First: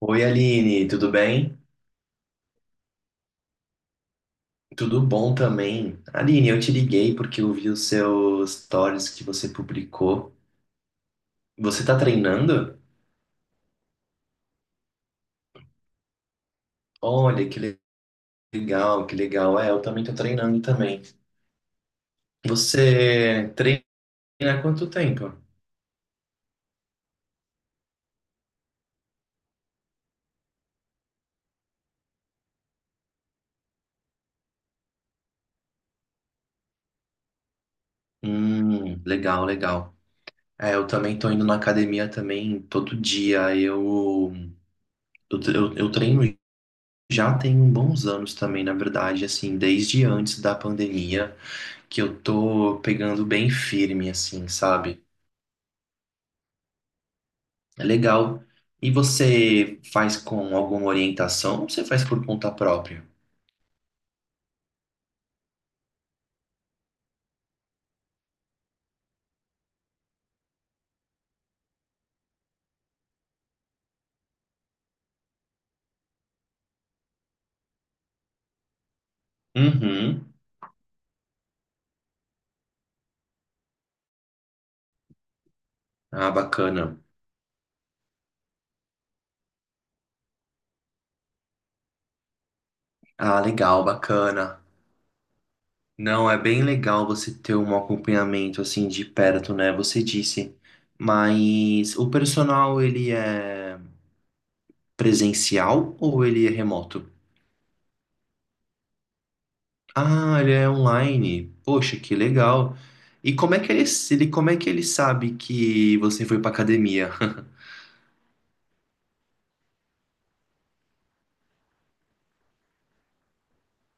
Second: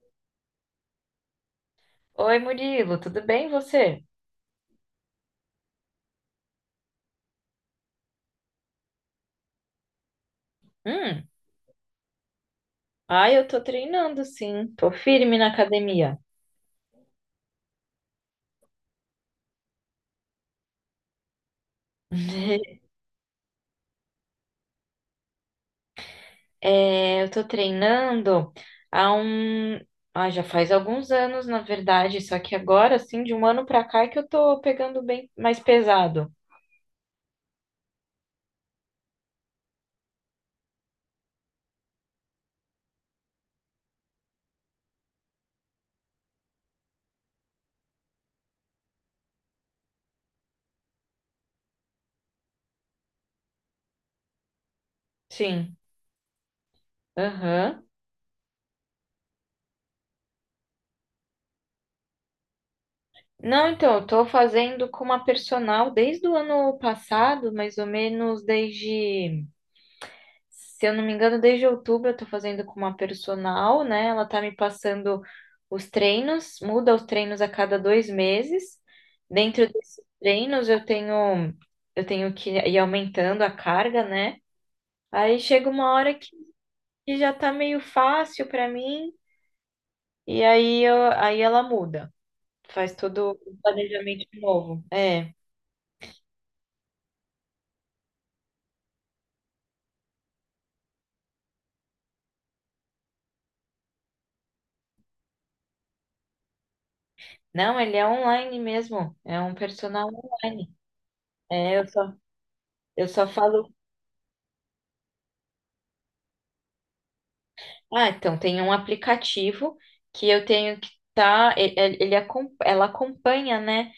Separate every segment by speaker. Speaker 1: Oi, Aline, tudo bem?
Speaker 2: Oi, Murilo, tudo bem você?
Speaker 1: Tudo bom também. Aline, eu te liguei porque eu vi os seus stories que você publicou.
Speaker 2: Hum,
Speaker 1: Você tá treinando?
Speaker 2: ai, eu tô treinando sim, tô firme na academia.
Speaker 1: Olha, legal, que legal. É, eu também tô treinando também. Você treina há quanto tempo?
Speaker 2: Eu tô treinando há um, já faz alguns anos, na verdade, só que agora, assim, de um ano pra cá é que eu tô pegando bem mais pesado.
Speaker 1: Legal, legal. É, eu também tô indo na academia também todo dia. Eu treino já tem uns bons anos também, na verdade, assim, desde antes da pandemia. Que eu tô pegando bem firme, assim, sabe?
Speaker 2: Sim,
Speaker 1: É
Speaker 2: aham.
Speaker 1: legal. E você faz com alguma orientação ou você faz por conta própria?
Speaker 2: Não, então, eu tô fazendo com uma personal desde o ano passado, mais ou menos desde se eu não me engano, desde outubro eu tô fazendo com uma personal, né? Ela tá me passando os treinos, muda os treinos a cada dois meses. Dentro desses
Speaker 1: Uhum.
Speaker 2: treinos eu tenho que ir aumentando a carga, né? Aí chega uma hora
Speaker 1: Ah, bacana.
Speaker 2: que já tá meio fácil pra mim e aí ela muda, faz todo
Speaker 1: Ah,
Speaker 2: o
Speaker 1: legal,
Speaker 2: planejamento de
Speaker 1: bacana.
Speaker 2: novo.
Speaker 1: Não, é bem legal você ter um acompanhamento assim de perto, né? Você disse. Mas o personal, ele é presencial ou ele é remoto?
Speaker 2: Não, ele é online mesmo, é um personal
Speaker 1: Ah, ele é
Speaker 2: online.
Speaker 1: online.
Speaker 2: É,
Speaker 1: Poxa, que legal.
Speaker 2: eu só
Speaker 1: E como é
Speaker 2: falo
Speaker 1: que ele, como é que ele sabe que você foi pra academia?
Speaker 2: Ah, então tem um aplicativo que eu tenho que tá, ela acompanha, né?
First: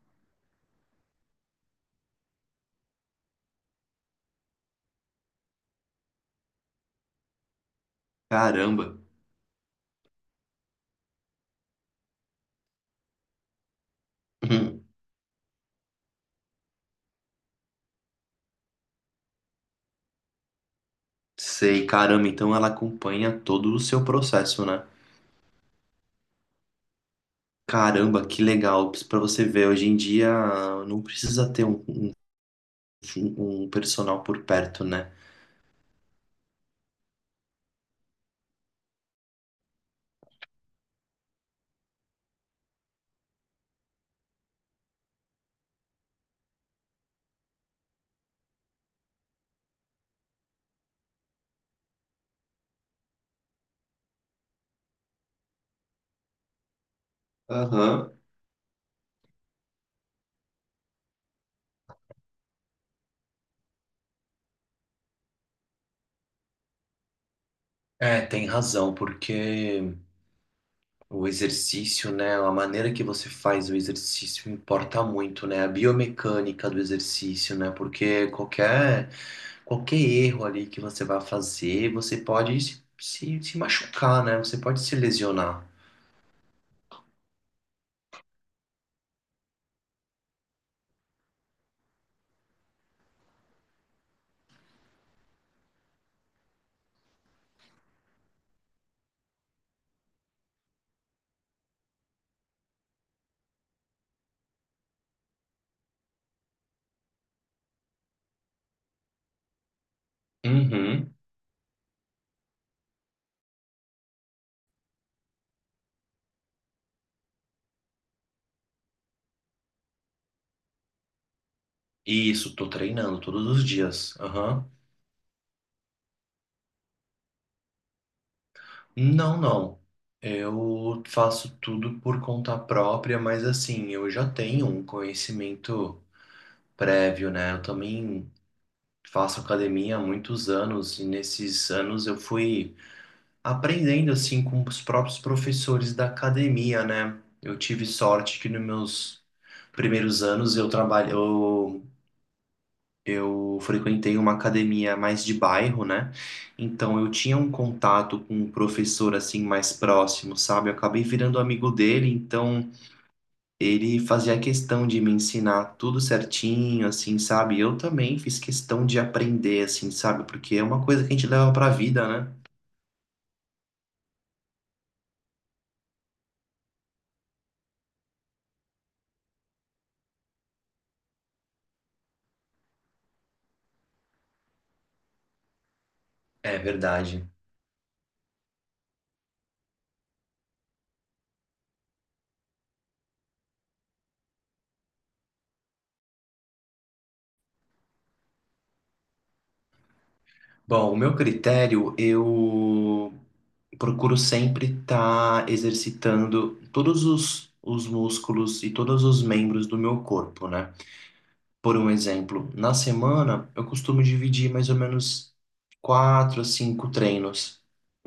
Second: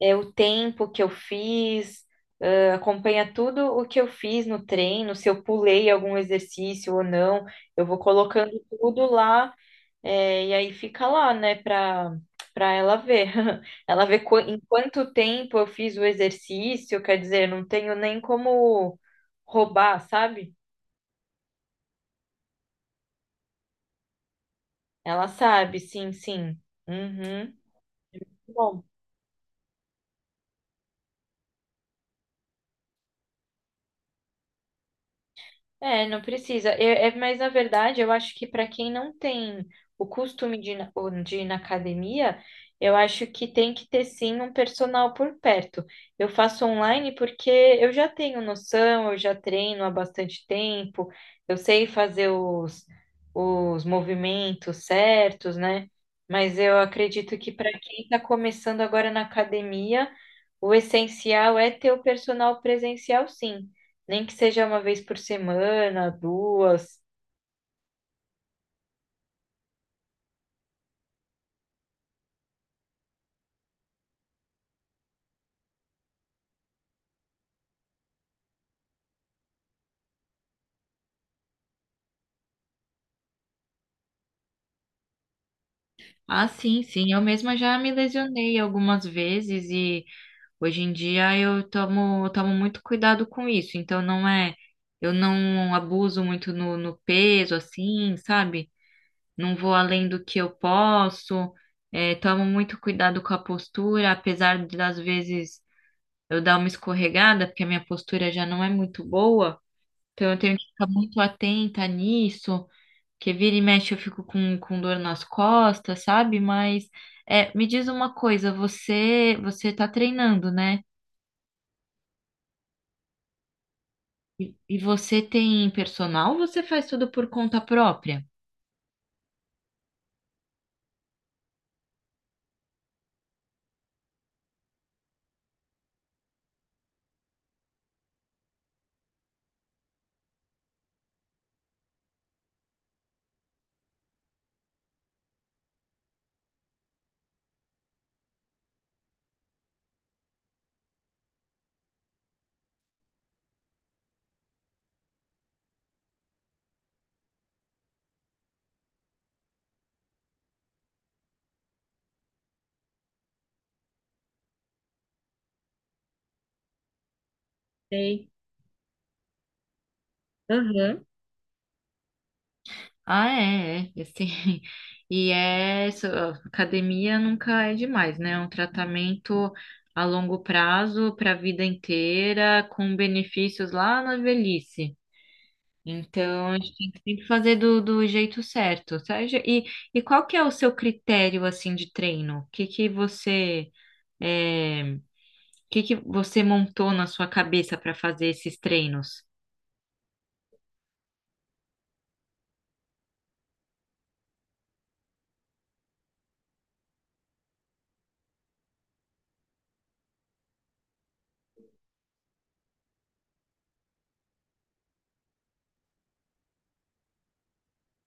Speaker 2: É o tempo que eu fiz, ah, acompanha tudo o que eu fiz no treino, se eu pulei algum exercício ou não. Eu vou colocando
Speaker 1: Caramba.
Speaker 2: tudo lá, é, e aí fica lá, né, para ela ver. Em
Speaker 1: Hum,
Speaker 2: quanto tempo eu fiz o exercício, quer dizer, não tenho nem como roubar, sabe?
Speaker 1: Sei, caramba, então ela acompanha todo o seu processo, né?
Speaker 2: Ela sabe, sim, sim. Uhum.
Speaker 1: Caramba, que
Speaker 2: Bom.
Speaker 1: legal. Pra você ver, hoje em dia não precisa ter um personal por perto, né?
Speaker 2: É, não precisa. É, mas na verdade, eu acho que para quem não tem o costume ou de ir na academia, eu acho que tem que ter sim um personal por perto. Eu faço online porque eu já tenho noção, eu já treino há bastante tempo, eu sei fazer os movimentos certos, né? Mas eu acredito que para quem
Speaker 1: Aham.
Speaker 2: está começando agora na academia, o essencial é ter o personal presencial, sim. Nem que seja uma vez por semana, duas.
Speaker 1: É, tem razão, porque o exercício, né? A maneira que você faz o exercício importa muito, né? A biomecânica do exercício, né? Porque qualquer erro ali que você vá fazer, você pode se machucar, né? Você pode se lesionar.
Speaker 2: Ah, sim, sim. Eu mesma já me lesionei algumas vezes e hoje em dia eu tomo muito cuidado com isso. Então não é, eu não abuso muito no peso, assim, sabe? Não vou além do que eu posso. É, tomo muito cuidado com a postura, apesar de, das vezes eu dar uma escorregada, porque a minha postura já não é muito boa. Então eu tenho que ficar
Speaker 1: Uhum.
Speaker 2: muito atenta nisso. Que vira e mexe eu fico com dor nas costas, sabe? Mas é, me diz uma coisa, você tá treinando, né?
Speaker 1: Isso, tô treinando todos os dias. Aham.
Speaker 2: E você tem personal ou você faz tudo por conta própria?
Speaker 1: Não, não. Eu faço tudo por conta própria, mas assim, eu já tenho um conhecimento prévio, né? Eu também faço academia há muitos anos e nesses anos eu fui aprendendo assim com os próprios professores da academia, né? Eu tive sorte que nos meus primeiros anos eu trabalho, eu frequentei uma academia mais de bairro, né? Então eu tinha um contato com um professor assim mais próximo, sabe? Eu acabei virando amigo dele, então ele fazia questão de me ensinar tudo certinho, assim, sabe? Eu também
Speaker 2: Sei.
Speaker 1: fiz questão de aprender, assim, sabe? Porque é uma coisa
Speaker 2: Aham.
Speaker 1: que a gente leva pra vida, né?
Speaker 2: Ah, é, é, assim, e é, so- academia nunca é demais, né? É um tratamento a longo prazo, para a vida inteira, com benefícios lá na velhice. Então, a
Speaker 1: É
Speaker 2: gente tem que sempre
Speaker 1: verdade.
Speaker 2: fazer do jeito certo, sabe? E qual que é o seu critério, assim, de treino? O que que você montou na sua cabeça para fazer esses treinos?
Speaker 1: Bom, o meu critério, eu procuro sempre estar exercitando todos os músculos e todos os membros do meu corpo, né? Por um exemplo, na semana eu costumo dividir mais ou menos quatro a cinco treinos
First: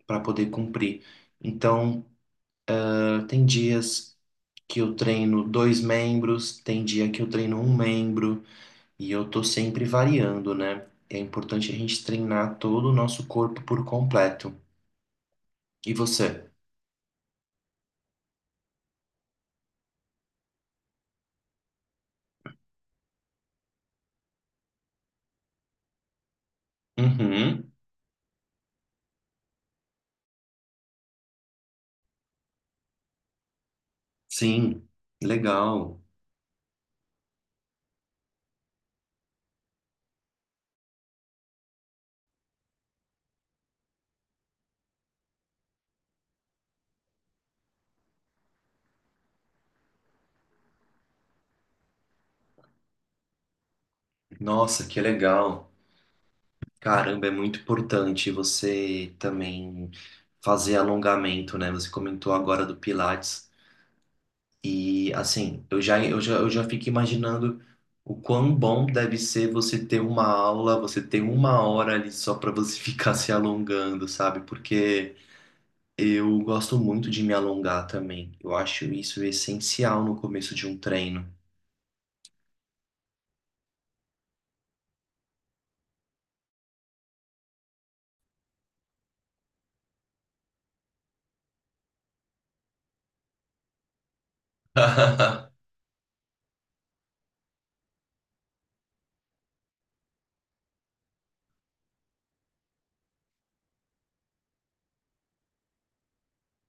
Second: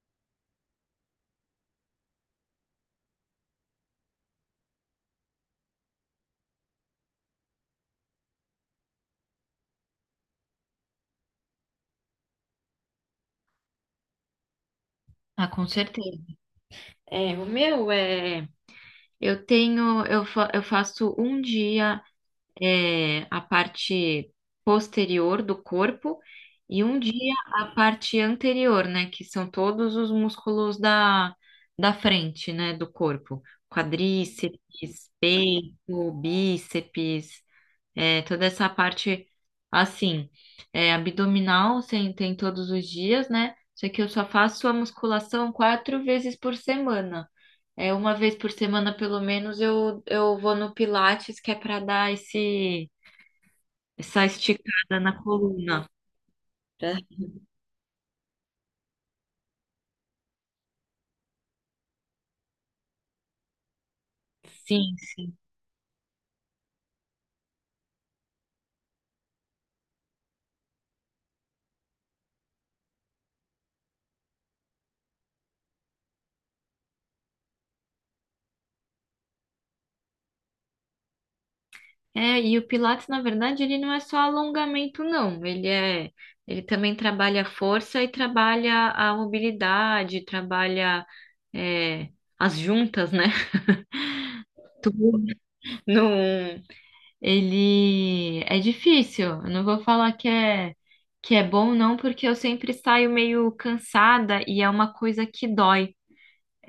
Speaker 1: para poder cumprir. Então, tem dias que eu treino dois membros, tem dia que eu treino um membro, e eu tô sempre variando, né? É importante a gente treinar todo o nosso corpo por completo.
Speaker 2: Ah, com
Speaker 1: E
Speaker 2: certeza.
Speaker 1: você?
Speaker 2: É, o meu é, eu tenho, eu, fa- Eu faço um dia a parte posterior do corpo e um dia a
Speaker 1: Uhum.
Speaker 2: parte anterior, né? Que são todos os músculos da frente, né? Do corpo.
Speaker 1: Sim,
Speaker 2: Quadríceps,
Speaker 1: legal.
Speaker 2: peito, bíceps, é, toda essa parte assim. É, abdominal sem, tem todos os dias, né? Só que eu só faço a musculação quatro vezes por semana. É, uma vez por semana, pelo menos, eu vou no Pilates, que é para dar essa
Speaker 1: Nossa,
Speaker 2: esticada
Speaker 1: que
Speaker 2: na
Speaker 1: legal.
Speaker 2: coluna. Pra-
Speaker 1: Caramba, é muito importante você também fazer alongamento, né? Você comentou agora do Pilates.
Speaker 2: Sim,
Speaker 1: E
Speaker 2: sim.
Speaker 1: assim, eu já fico imaginando o quão bom deve ser você ter uma aula, você ter uma hora ali só para você ficar se alongando, sabe? Porque eu gosto muito de me alongar também. Eu acho isso essencial no começo de um treino.
Speaker 2: É, e o Pilates, na verdade, ele não é só alongamento, não. Ele também trabalha a força e trabalha a mobilidade, trabalha, é, as juntas, né? Tudo. Não, ele é difícil. Eu não vou falar que é bom, não, porque eu sempre saio meio cansada e é uma coisa que dói.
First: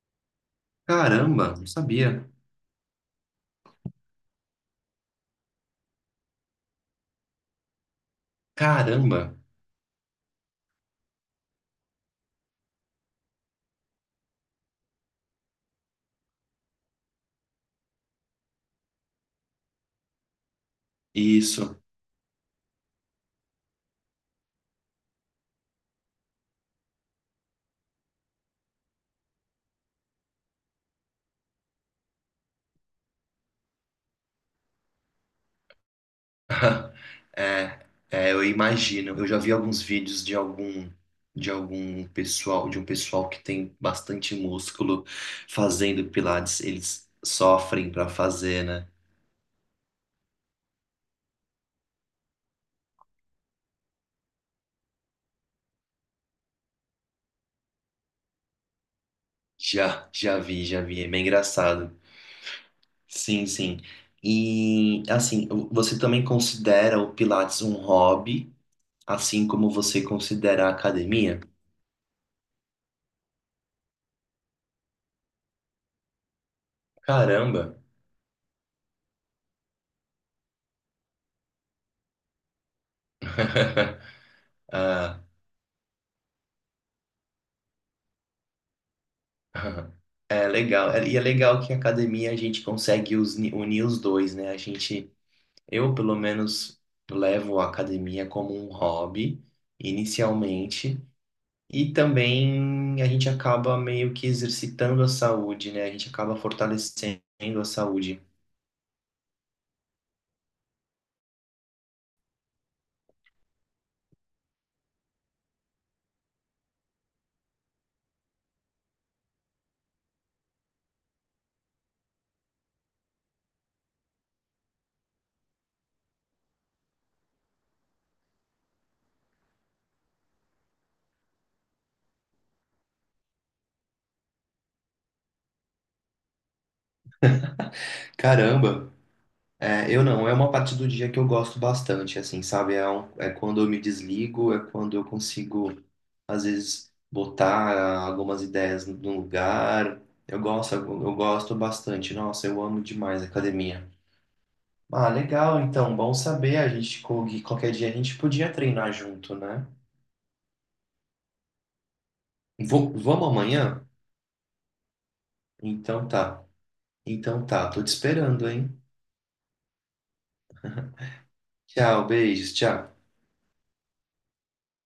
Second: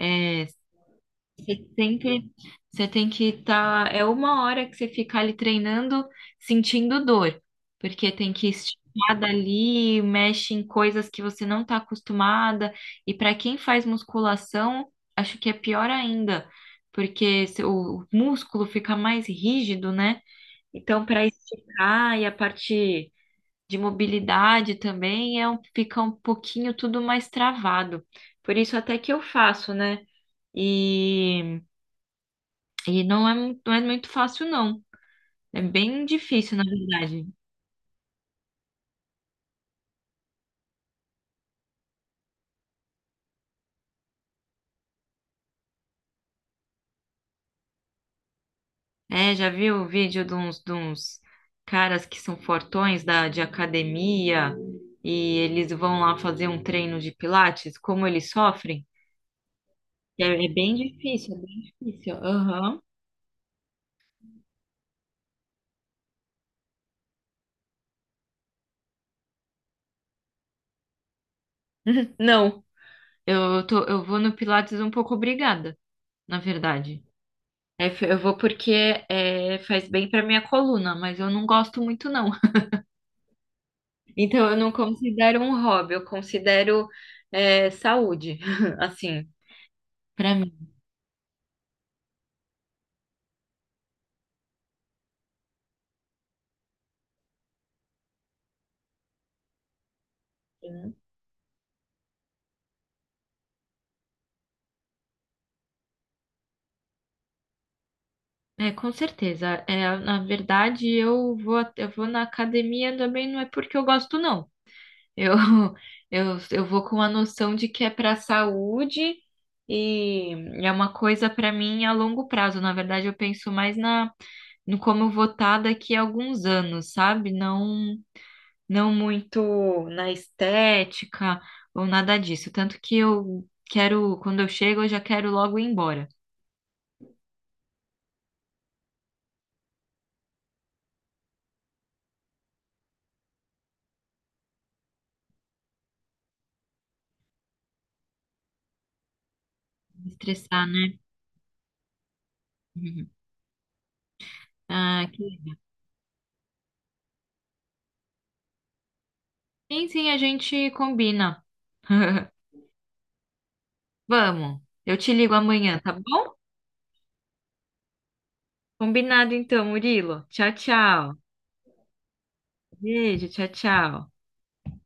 Speaker 2: É,
Speaker 1: Caramba, não
Speaker 2: sempre
Speaker 1: sabia.
Speaker 2: você tem que estar. É uma hora que você fica ali treinando, sentindo dor, porque tem que esticar
Speaker 1: Caramba,
Speaker 2: dali, mexe em coisas que você não está acostumada. E para quem faz musculação, acho que é pior ainda, porque se- o músculo fica mais rígido, né? Então, para
Speaker 1: isso.
Speaker 2: esticar e a parte de mobilidade também fica um pouquinho tudo mais travado. Por isso até que eu faço, né? E não é muito fácil, não. É bem difícil, na verdade.
Speaker 1: Eu imagino. Eu já vi alguns vídeos de algum de um pessoal que tem bastante músculo fazendo pilates, eles sofrem para fazer, né?
Speaker 2: É, já viu o vídeo de uns caras que são fortões de academia e eles vão lá fazer um treino de pilates, como eles sofrem?
Speaker 1: Já
Speaker 2: É, é
Speaker 1: vi,
Speaker 2: bem
Speaker 1: já vi. É bem
Speaker 2: difícil, é bem
Speaker 1: engraçado.
Speaker 2: difícil. Aham.
Speaker 1: Sim, sim. E assim, você também considera o pilates um hobby, assim como você considera a academia?
Speaker 2: Não, eu tô, eu vou no pilates um pouco obrigada, na verdade.
Speaker 1: Caramba.
Speaker 2: É, eu vou porque é, faz bem para minha coluna, mas eu não gosto muito, não. Então, eu não
Speaker 1: Ah,
Speaker 2: considero um hobby, eu considero é, saúde, assim,
Speaker 1: aham.
Speaker 2: pra
Speaker 1: É
Speaker 2: mim.
Speaker 1: legal. E é legal que a academia a gente consegue unir os dois, né? A gente, eu pelo menos levo a academia como um hobby
Speaker 2: Né?
Speaker 1: inicialmente e também a gente acaba meio que exercitando a saúde, né? A gente acaba fortalecendo a saúde.
Speaker 2: É, com certeza. É, na verdade, eu vou na academia também, não é porque eu gosto, não. Eu, eu vou com a noção de que é para saúde e é uma coisa para mim a longo prazo. Na verdade, eu penso mais no como eu vou estar daqui a alguns anos, sabe? Não. Não muito na estética ou nada disso. Tanto que eu quero, quando eu chego, eu já quero logo ir embora.
Speaker 1: Caramba! É, eu não, é uma parte do dia que eu gosto bastante, assim, sabe? É, é quando eu me desligo, é quando eu consigo, às vezes, botar algumas ideias no lugar.
Speaker 2: Me estressar, né?
Speaker 1: Eu gosto bastante. Nossa, eu amo
Speaker 2: Uhum.
Speaker 1: demais a academia.
Speaker 2: Ah,
Speaker 1: Ah,
Speaker 2: que...
Speaker 1: legal, então, bom saber. A gente, qualquer dia a gente podia treinar junto, né?
Speaker 2: Sim, sim, a gente combina.
Speaker 1: Vamos amanhã?
Speaker 2: Vamos, eu te ligo amanhã, tá
Speaker 1: Então
Speaker 2: bom?
Speaker 1: tá. Então tá, tô te esperando, hein?
Speaker 2: Combinado então, Murilo. Tchau, tchau.
Speaker 1: Tchau, beijos, tchau.
Speaker 2: Beijo, tchau, tchau.